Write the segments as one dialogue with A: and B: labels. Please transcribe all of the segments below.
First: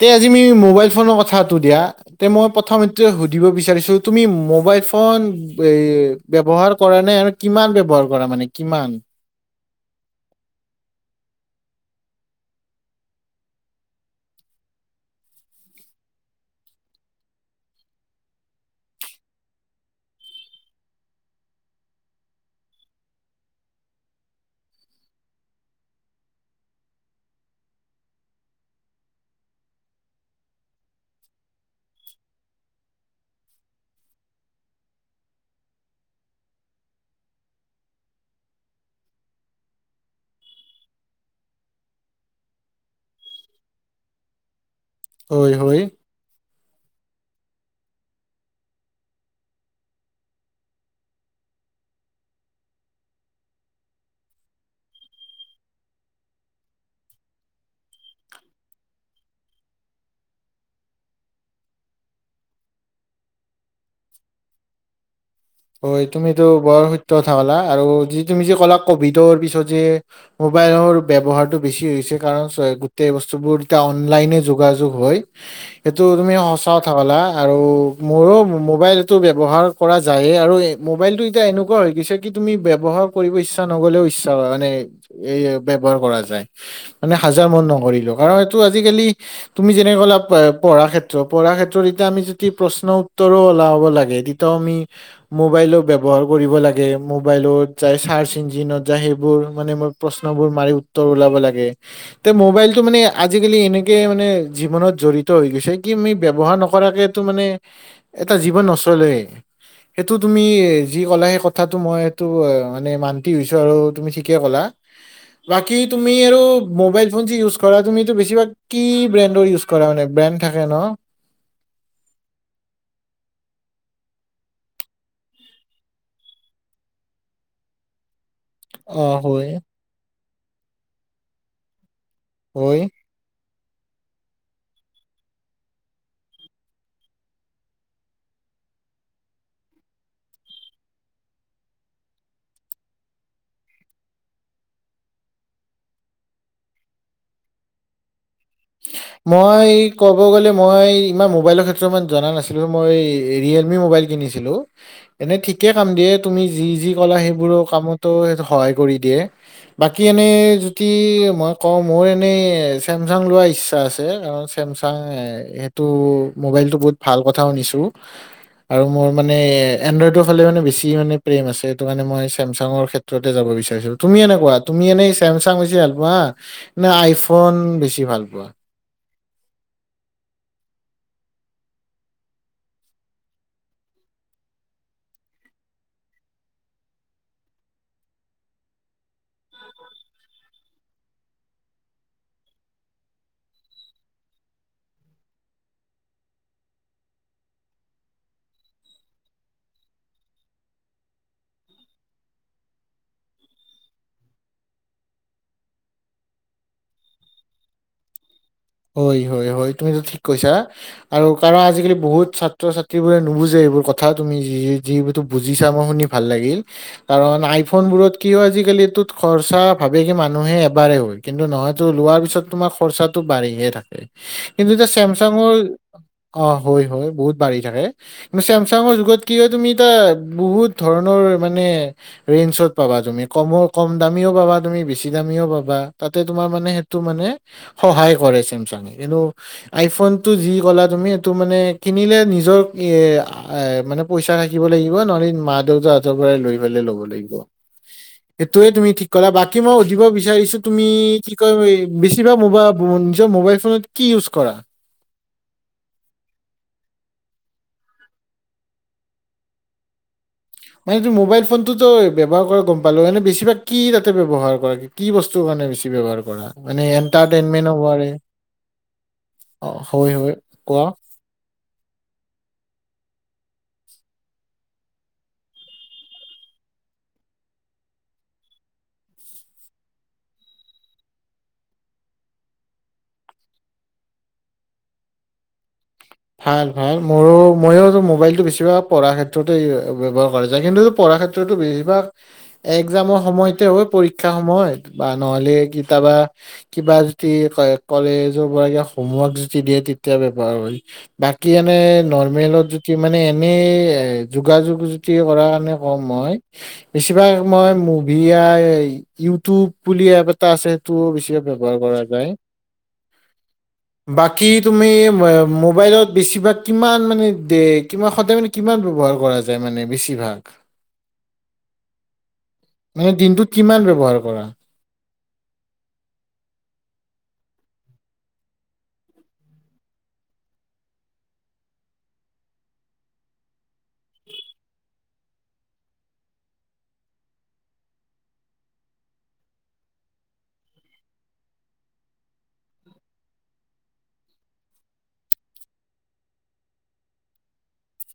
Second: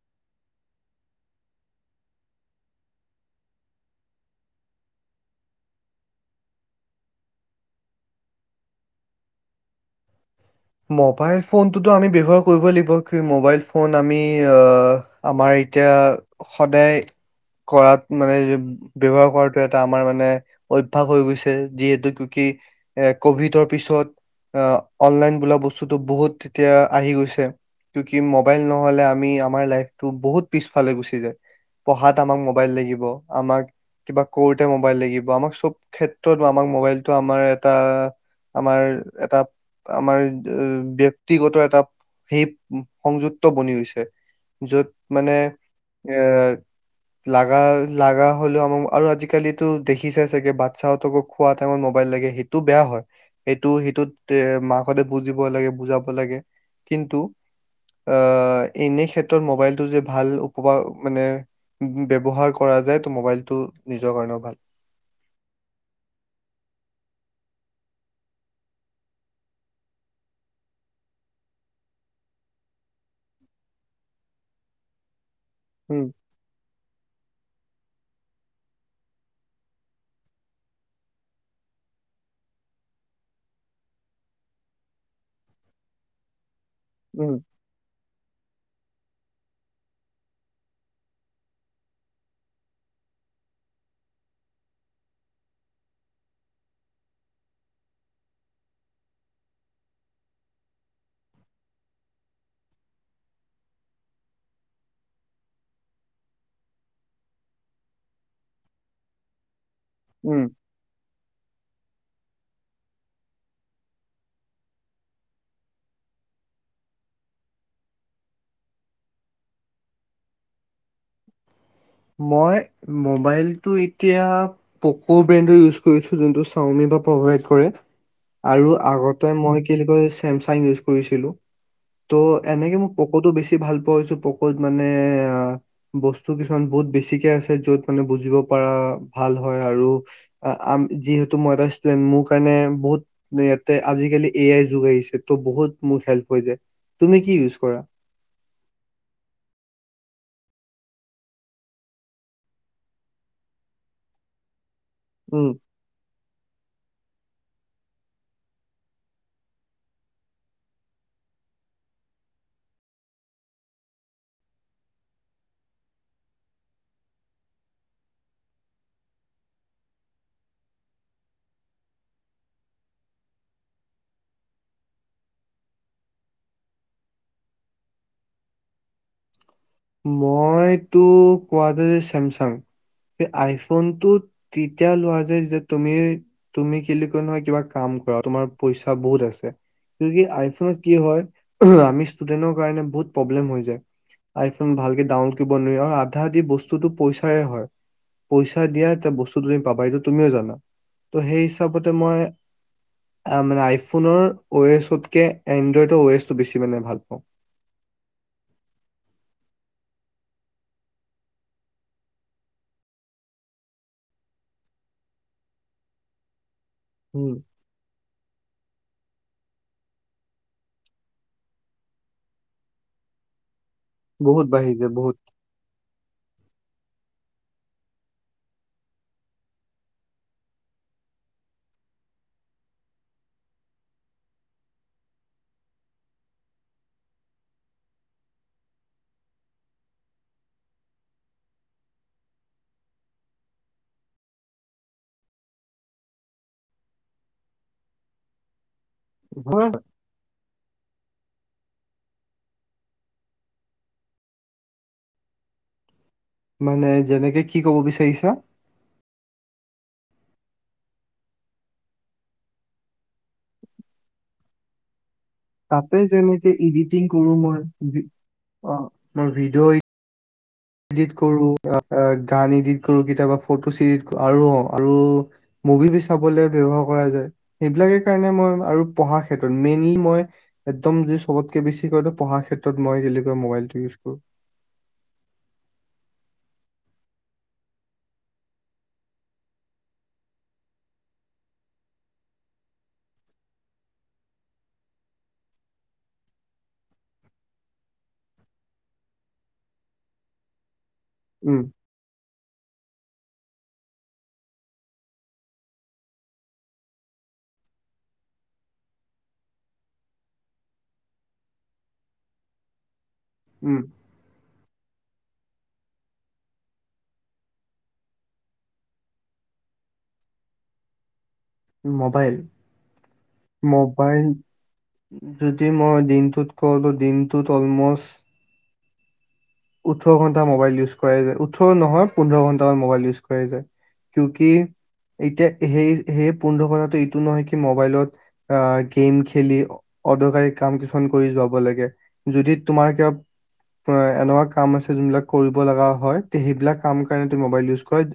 A: তে আজি আমি মোবাইল ফোনৰ কথাটো দিয়া। তে, মই প্ৰথমে সুধিব বিচাৰিছো তুমি মোবাইল ফোন ব্যৱহাৰ কৰানে আৰু কিমান ব্যৱহাৰ কৰা। মানে কিমান?
B: মবাইল ফোনটোতো আমি ব্যৱহাৰ কৰিবই লাগিব। কি, মোবাইল ফোন আমি আমাৰ এতিয়া সদায় কৰাত মানে, ব্যৱহাৰ কৰাটো এটা আমাৰ মানে, অভ্যাস হৈ গৈছে। যিহেতু, কি কভিডৰ পিছত অনলাইন বোলা বস্তুটো বহুত তেতিয়া আহি গৈছে কি কি মোবাইল নহ'লে আমি আমাৰ লাইফতটো বহুত পিছফালে গুচি যায়। পঢ়াত আমাক মবাইল লাগিব, আমাক কিবা কৰোতে মবাইল লাগিব, আমাক চব ক্ষেত্ৰত আমাক মবাইলতটো আমাৰ এটা আমাৰ এটা আমাৰ ব্যক্তিগত এটা সেই সংযুক্ত বনি গৈছে। য'ত মানে
A: হয় হয়
B: এ লাগা লাগা হ'লেও আমাক আৰু আজিকালিটো দেখিছাই চাগে বাচ্ছাহঁতকো খোৱা টাইমত মবাইল লাগে সেইটো বেয়া হয়, সেইটো সেইটোত মাকহঁতে বুজিব লাগে বুজাব লাগে কিন্তু আ, এনে ক্ষেত্ৰত মোবাইলটো যে, ভাল উপব মানে ব্যৱহাৰ কৰা যায় ত মোবাইলটো নিজৰ কাৰণেও ভাল।
A: হয় তুমিটো বৰ সত্য কথা ক'লা আৰু যি তুমি যে ক'লা কভিডৰ পিছত যে মোবাইলৰ ব্যৱহাৰটো বেছি হৈছে কাৰণ গোটেই বস্তুবোৰ এতিয়া অনলাইনে যোগাযোগ হয়।
B: উম
A: এইটো তুমি সঁচা কথা ক'লা। আৰু মোৰো মোবাইলটো ব্যৱহাৰ কৰা যায়। এ আৰু মোবাইলটো এতিয়া এনেকুৱা হৈ গৈছে কি তুমি ব্যৱহাৰ কৰিব ইচ্ছা নগ'লেও ইচ্ছা মানে এ ব্যৱহাৰ কৰা যায়। মানে
B: উম
A: হাজাৰ মন নকৰিলো কাৰণ এইটো আজি আজিকালি তুমি যেনেকে কলা পঢ়া ক্ষেত্ৰত পঢ়া ক্ষেত্ৰত এতিয়া আমি যদি প্ৰশ্ন উত্তৰো ওলাব লাগে তেতিয়াও আমি মোবাইলৰ ব্যৱহাৰ কৰিব লাগে, মোবাইলত যাই চাৰ্চ ইঞ্জিনত যাই সেইবোৰ মানে মই প্ৰশ্নবোৰ মাৰি উত্তৰ ওলাব লাগে, তে মোবাইলটো মানে আজিকালি এনেকে মানে জীৱনত জৰিত হৈ গৈছে কি আমি ব্যৱহাৰ নকৰাকে তো মানে এটা জীৱন নচলে। সেইটো তুমি
B: উম
A: যি ক'লা সেই কথা কথাটো মই সেইটো এ মানে মান্তি হৈছোঁ আৰু তুমি ঠিকে কলা, বাকী তুমি আৰু মোবাইল ফোন যি ইউজ কৰা তুমিতো বেছিভাগ কি ব্ৰেণ্ডৰ ইউজ কৰা মানে? ব্ৰেণ্ড থাকে ন।
B: মই মবাইলটো এতিয়া পকৌ ব্ৰেণ্ডৰ ইউজ কৰিছোঁ যোনটো চাওঁমি পৰা প্ৰভাইড কৰে। আৰু
A: অ
B: আগতে
A: হয়
B: মই কি [unintelligible] চেমচাং ইউজ কৰিছিলো। ত' এনেকে
A: হয়
B: মোক পকতো বেছি ভাল পোৱা পাছত [unintelligible] মানে বস্তু কিছুমান বহুত বেছিকে আছে যত বুজিব পৰা ভাল হয় আৰু আ যিহেতু মই এটা ষ্টোদেন্ট মোৰ কাৰণে বহুত ইয়াতে আজিকালি এআই যুগ আহিছে, ট বহুত মোক হেলপ হৈ ৷ তুমি কি ইউজ কৰা?
A: মই ক'ব গ'লে মই ইমান মোবাইলৰ ক্ষেত্ৰত ইমান জনা নাছিলো, মই ৰিয়েলমি মোবাইল কিনিছিলো এনে
B: উম।
A: ঠিকে কাম দিয়ে তুমি যি যি কলা সেইবোৰো কামতো সেইটো সহায় কৰি দিয়ে বাকী এনে যুতি মই কওঁ মোৰ এনেই চেমচাং লোৱা ই ইচ্ছা আছে৷ চেমচাং সেইটো মোবাইলতটো বহুত ভাল কথাও শুনিছো। আৰু মোৰ মানে এনড্ৰইডৰ ফালে মানে বেছি মানে প্ৰেম আছে সেইটো মানে মই চেমচাঙৰ ক্ষেত্ৰতে যাব বিচাৰিছো। তুমি এনে কোৱা তুমি এনেই চেমচাং বেছি ভাল পোৱা, না আইফোন বেছি ভাল পোৱা?
B: মইতো কোৱা যায় চেমচাং, আইফোনটো তেতিয়া লোৱা যে যেতিয়া তুমি, তুমি কিলি কয় নয় কিবা কাম কৰা তোমাৰ পইচা বহুত আছে, আইফোনত কি হয় আমি ষ্টুডেন্টৰ কাৰণে বহুত প্ৰব্লেম হৈ যায়৷ আইফোন ভালকে ডাউনলোড কৰিব নোৱাৰি আৰু আধা বস্তুতটো পইচাৰে হয়, পইচা দিয়া বস্তুটো পাবা এইটো তুমিও জানা ত' সেই হিচাপতে মই মানে আইফোনৰ অয়েছতকে এনড্ৰইডৰ অয়েছটো বেছি মানে ভাল পাওঁ৷
A: হয়, হয়, হয় তুমিতো ঠিক কৈছা আৰু কাৰণ আজিকালি বহুত ছাত্ৰ ছাত্ৰীবোৰে নুবুজে এইবোৰ কথা তুমি যি যিবো বুজিছা মই শুনি ভাল লাগিল৷
B: উম
A: কাৰণ আইফোন বোৰত কি হয় আজিকালিটো খৰচা ভাবে কি মানুহে এবাৰে হয়, কিন্তু নহয়তো লোৱাৰ পিছত তোমাৰ খৰচাটো বাঢ়িহে থা-
B: বহুত
A: এইটো
B: বাঢ়িছে
A: ত
B: বহুত
A: চেমচাঙৰ অ হয় হয় বহুত বাঢ়ি থাকে, চেমচাংৰ যুগত কি হয় এতিয়া বহুত ধৰণৰ মানে ৰেনচত পাবা তুমি, মানে কম দামীও পাবা তুমি, বেছি দামীও পাবা, তাতে তোমাৰ মানে সেইটো মানে সহায় কৰে চেমচাঙে, কিন্তু আইফোনটো যি কলা তুমি সেইটো মানে কিনিলে নিজৰ মানে পইচা থাকিব লাগিব নহলে মা দেউতাহতৰ পৰাই লৈ পেল ল'ব লাগিব। এইটোয়ে তুমি ঠিক কলা' বাকী
B: হয়
A: মই উধিব বিচাৰিছো তুমি কি কয় বেছিভাগ মোবা নিজৰ মোবাইল ফোনত কি ইউজ কৰা
B: মানে যেনেকে কি কব বিচাৰিছা?
A: মানে তই মোবাইল ফোনটোতো ব্যৱহাৰ কৰা গম পালো এনে বেছিভাগ কি তাতে ব্যৱহাৰ কৰা কি বস্তু মানে বেছি
B: তাতে
A: ব্যৱহাৰ কৰা
B: যেনেকে
A: মানে
B: ইডিটিং কৰো
A: এন্টাৰটেনমেন্ট এভাৰ
B: মই
A: ৱে অ হয় হয় কোৱা
B: ইডিট কৰো, গান ইডিট কৰো কেতিয়াবা ফটোচ ই আৰু আৰু মুভি বি চাবলে ব্যাবহাৰ কৰা যায়। সেইবিলাকে কাৰণে আৰু মই পঢাৰ ক্ষেত্ৰত মেইনলি মই একমদ চবতকে বেছি কৈ পঢ়াৰ ক্ষেত্ৰত মই কডেলিকৈ মবাইলটো বেছিকৈ ইউজ কৰো
A: ভাল ভাল, মোৰো মইওটো মোবাইলতটো বেছিভাগ পঢ়াৰ ক্ষেত্ৰতে ব্যৱহাৰ কৰি যায়, কিন্তু পঢ়াৰ ক্ষেত্ৰতো বেছিভাগ এক্জামৰ সময়তে হয় পৰীক্ষাৰ সমূহ হয়, বা নহলে কিতাবা কিবা যদি কলেজৰ পৰা হোম ৰ্ক যদি দিয়ে তেতিয়া ব্যৱহাৰ হয় বাকী
B: উম
A: এনে লৰ মেইলত যদি মানে এনেই এ যোগাযোগ য কৰা কাৰণে কম হয়, বেছিভাগ মই আই মুভি ইউটিউব বুলি এপ এটা আছে সেইটো বেছি ব্যৱহাৰ কৰা যায়
B: উম
A: বাকী তুমি মোবাইলত বেছিভাগ কিমান মানে দে কি সদায় মানে কিমান ব্যৱহাৰ কৰা যায় মানে বেছিভাগ?
B: মোবাইল
A: মানে দিনটোত কিমান ব্যৱহাৰ
B: মোবাইল
A: কৰা?
B: যদি মই দিনটোত কওঁতো দিনটোত অলম'ষ্ট ওঠৰ ঘন্টা মবাইল ইউজ কৰা যায়, ওঠৰ নহয় পোন্ধৰ ঘন্টামান মোবাইল ইউজ কৰাই যায়। কিও কি এতিয়া সেই সেই পোন্ধৰ ঘন্টাটো এইটো নহয় কি মোবাইলত গেম খেলি অদৰকাৰী কাম কিছুমান কৰি যোৱাব লাগে, যদি তোমাৰ কিবা এনেকুৱা কাম আছে যোনবিলাক কৰিব লগা হয় সেইবিলাক কাম কাৰণে ত মবাইল ইউজ কৰে,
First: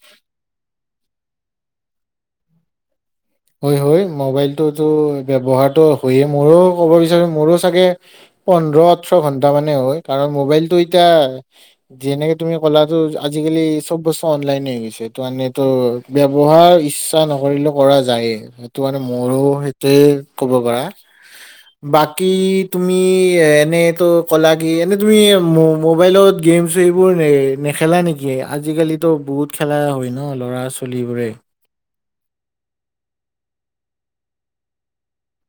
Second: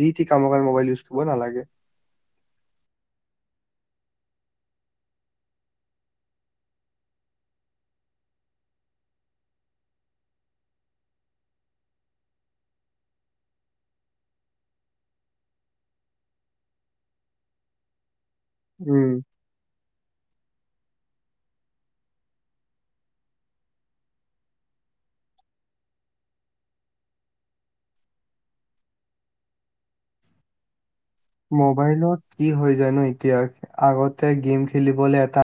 B: যি টি কামৰ কাৰনে মবাইল ইউজ কৰিব নালাগে
A: হয় হয় মোবাইলটোতো ব্যৱহাৰটো হয়য়ে মোৰো ক'ব বিচাৰো মোৰো চাগে পোন্ধৰ ওঠৰ ঘন্টা মানে হয়, কাৰণ মোবাইলটো এতিয়া যেনেকে তুমি ক'লাটো আজিকালি চব বস্তু অনলাইনে হৈ গৈছে, তানেটো ব্যয়ৱহাৰ ইচ্ছা নকৰিলে কৰাযা- যায়েই। সেইটো মানে
B: উম
A: মোৰো- ত ক'ব পাৰা, বাকী তুমি এনেইটো ক'লা কি এনে তুমি মোবাইলত গেম চ সেইবোৰ নেখেলা নেকি? আজিকালিতো বহুত খেলা হয় ন ল'ৰা ছ
B: মোবাইলত কি হৈ জানোঁ এতিয়া? আগতে গেম খেলিবলে এটা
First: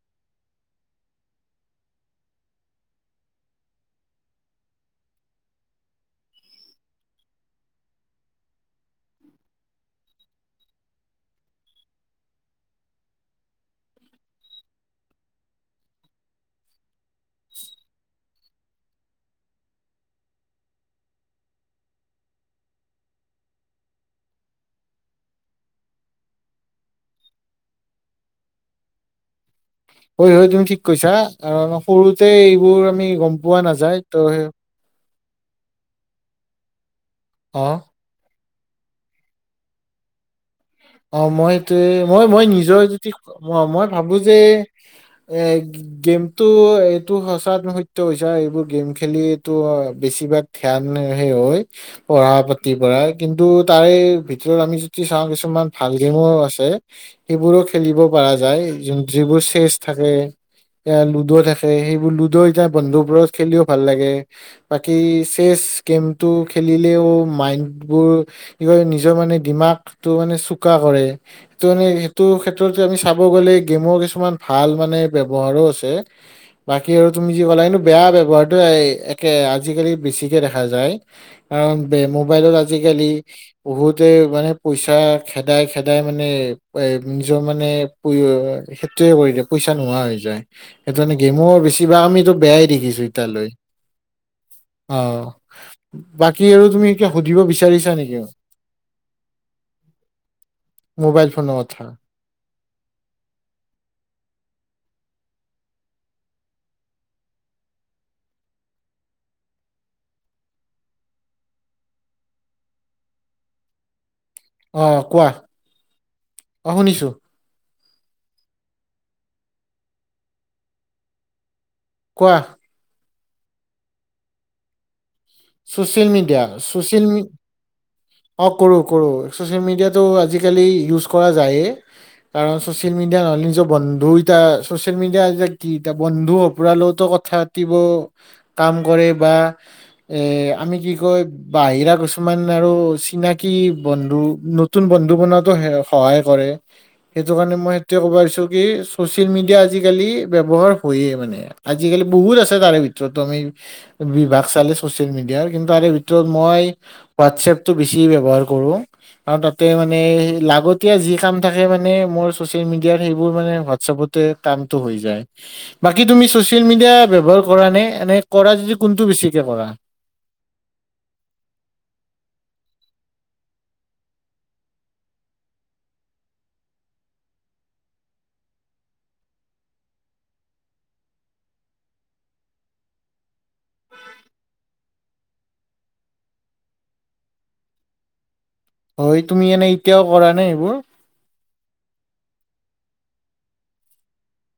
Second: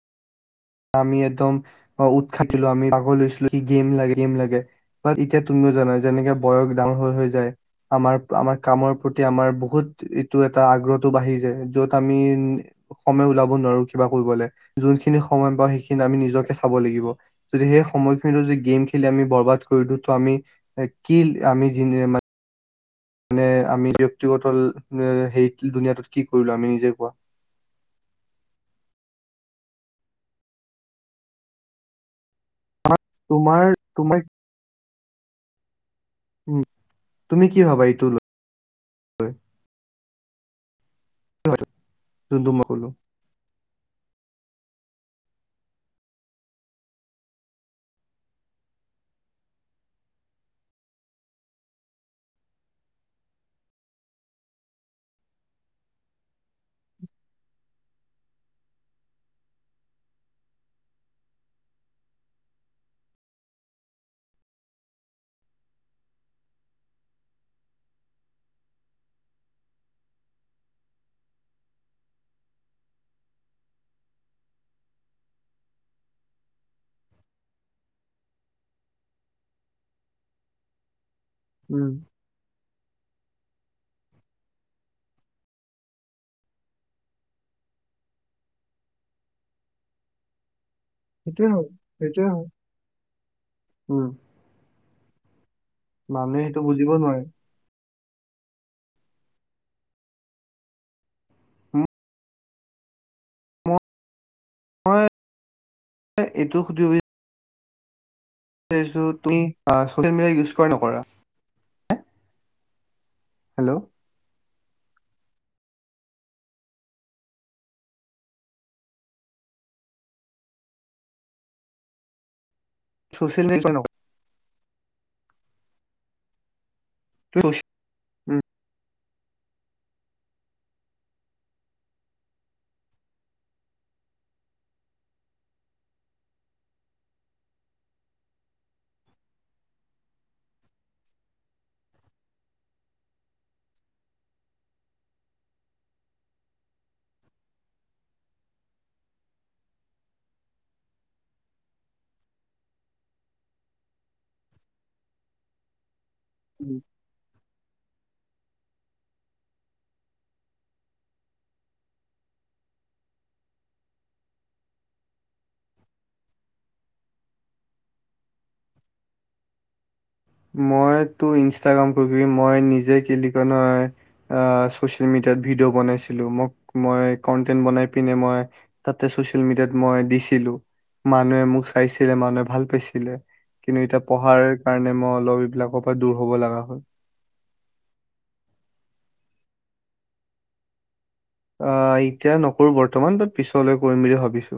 B: আমি একদম অ', উৎসা [unintelligible] আমি আগ লৈছিলো গেম লাগে গেম লাগে বাত এতিয়া তুমিও জানা যেনেকে বয়স ডাঙৰ হৈ হৈ যায় আমাৰ, আমাৰ কামৰ প্ৰতি আমাৰ বহুত এইটো এটা আগ্ৰহটো বাঢ়ি যায়। য'ত আমি সময় ওলাব নোৱাৰোঁ কিবা কৰিবলে যোনখিনি সময় পাওঁ সেইখিনি আমি নিজকে চাব লাগিব। যদি সেই সময়খিনিত যদি গেম খেলি আমি বৰবাদ কৰি দিওঁ তো আমি- কি আমি [unintelligible] মানে আমি ব্যক্তিগত, হেই দুুনীয়াটোত কি কৰিলোঁ আমি নিজে কোৱা।
A: হয় হয় তুমি ঠিক কৈছা, আৰু আমাৰ সৰু তে এইবোৰ আমি গম পোৱা
B: তোমাৰ
A: নাযায়
B: তোমাৰ
A: তো
B: উম্‌- তুমি কি
A: অ
B: ভাবা এইটো লৈ? হয়।
A: অ', মই এইটোয়ে, মই মই
B: যোনটো
A: নিজৰ
B: কলো
A: যদি অ', মই ভাবোঁ যে এ' গে- গেমটো এইটো সঁচাত তো সত্য হৈছা এইবোৰ গেম খেলি এইটো বেছিভাগ ধ্যান হেই হয় পঢ়া-পাতিৰ পৰা, কিন্তু তাৰে ভিতৰত আমি যতি চাওঁ কিছুমান ভাল গেমো আছে। সেইবোৰক খেলিব পাৰা যায়, যোন যিবোৰ চেচ্‌ থাকে, এইয়া লুডো থাকে সেইবোৰ লুডো এতিয়া বন্ধু বোৰত খেলিও ভাল লাগে বাকী চেচ্‌ গেমটো খেলিলেও- মাইণ্ড বোৰ কি হয় নিজৰ মানে ডিমাকটো মানে চু চোকা কৰে। এইটো মানে সেইটো ক্ষেত্ৰত আমি চাব গ'লে গেমৰ কিছুমান ভাল মানে ব্যৱহাৰো আছে। বাকী আৰু তুমি যি কলা কিন্তু বেয়া ব্যৱহাৰটোৱে একে আজিকালি বেছিকে দেখা যায়। কাৰণ
B: উম
A: বে মোবাইলত আজিকালি বহুতে মানে পইচা খেদাই খেদাই মানে এ' নিজৰ মানে সেইটোয়ে কৰি দিয়ে, পইচা নোহোৱা হৈ যায়। সেইটো মানে গেমো
B: সেইটোৱে হয়
A: বেছিভাগ
B: সেইটোৱে
A: আমিতো
B: হয়
A: বেয়াই দেখিছোঁ এতিয়ালৈ।
B: উম
A: অ'
B: মানুহে
A: বাকী
B: সেইটো
A: আৰু তুমি
B: বুজিব
A: এতিয়া
B: নোৱাৰে
A: সুধিব বিচাৰিছা নেকি? [unintelligible] মোবাইল ফোনৰ কথা।
B: ম- মই এইটো সুধিব-বি ছাৰিছো তুমি চচিয়েল মিডিয়া ইউজ কৰা নে নকৰা? হেল্ল'।
A: অহ্‌ কোৱা অ শুনিছোঁ। কোৱা
B: চচিয়েল [unintelligible]
A: চছিয়েল মিডিয়া। চছিয়েল মি-
B: তুমি উম,
A: অ' কৰোঁ কৰোঁ। ছ'চিয়েল মিডিয়াটো আজিকালি ইউজ কৰা যায়েই কাৰণ ছ'চিয়েল মিডিয়া নহ'লে নিজৰ বন্ধু ইতা ছ'চিয়েল মিডিয়া ইতিয়া কি ইতিয়া বন্ধু সপুৰা লগতো কথা পাতিব কাম কৰে বা এ' আমি কি কয়, বাহিৰা কিছুমান আৰু চিনাকি বন্ধু, নতুন বন্ধু বনোৱাতো হে-সহায় কৰে সেইটো কাৰণে মই সেইটোৱে ক'ব পাৰিছো কি ছ'চিয়েল মিডিয়া আজিকালি ব্যৱহাৰ হয়য়ে মানে। আজিকালি বহুত আছে তাৰে ভিতৰতো আমি বিভাগ চালে ছ'চিয়েল মিডিয়াৰ কিন্তু [unintelligible] তো মই
B: উম।
A: হোৱাটছএপ বেছি বৱহাৰ কৰোঁ। আৰু তাতে মানে লাগতিয়াল যি কাম থাকে মানে মোৰ চচিয়েল মিডিয়াৰ সেইবোৰ মানে হোৱাটচ্‌এপতে কামটো হৈ যায়। বাকী তুমি ছ'চিয়েল মিডিয়া ব্যৱহাৰ কৰা নে? এনে কৰা যদি কোনটো বেছিকে কৰা?
B: মইতো ইনষ্টাগ্ৰাম কৰি মই নিজে কি বুলি কয় নহয় 'চিয়েল মিডিয়াত ভিডিঅ' বনাইছিলোঁ। মোক- মই কনটেন্ট বনাই পিনে মই তাতে চচিয়েল মিডিয়াত মই দিছিলো। মানুহে মোক চাইছিলে মানুহে ভাল পাইছিলে। কিন্তু এতিয়া পঢ়াৰ কাৰণে মই লৈ এইবলাকৰ পৰা দূৰ হ'ব লগা হ'ল।
A: হয় তুমি এনে এতিয়াও কৰা নে এইবোৰ?
B: অ' এতিয়া নকৰোঁ বৰ্তমান। বাত্‌ পিছলৈ কৰিম বুলি ভাবিছোঁ।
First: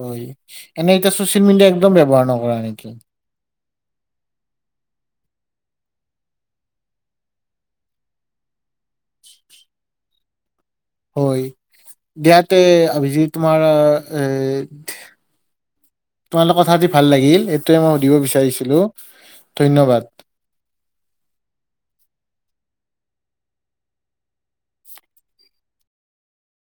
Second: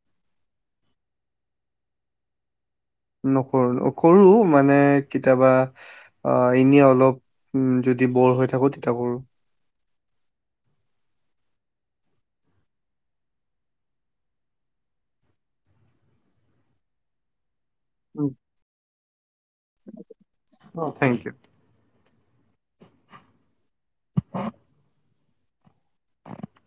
A: হয় এনে এতিয়া ছ'চিয়েল মিডিয়া একদম ব্যৱহাৰ নকৰা নেকি? উ
B: কৰোঁ-অ' কৰোঁ মানে কিতাবা আ' এনে অলপ উম্‌ যদি ব'ৰ হৈ থাকোঁ, তেতিয়া কৰোঁ।
A: হয়, দিয়াতে অভিজিত তোমাৰ, এ, তোমাৰ লগত কথা পাতি ভাল লাগিল সেইটোৱে মই সুধিব বিচাৰিছিলো, ধন্যবাদ।
B: Thank U [unintelligible]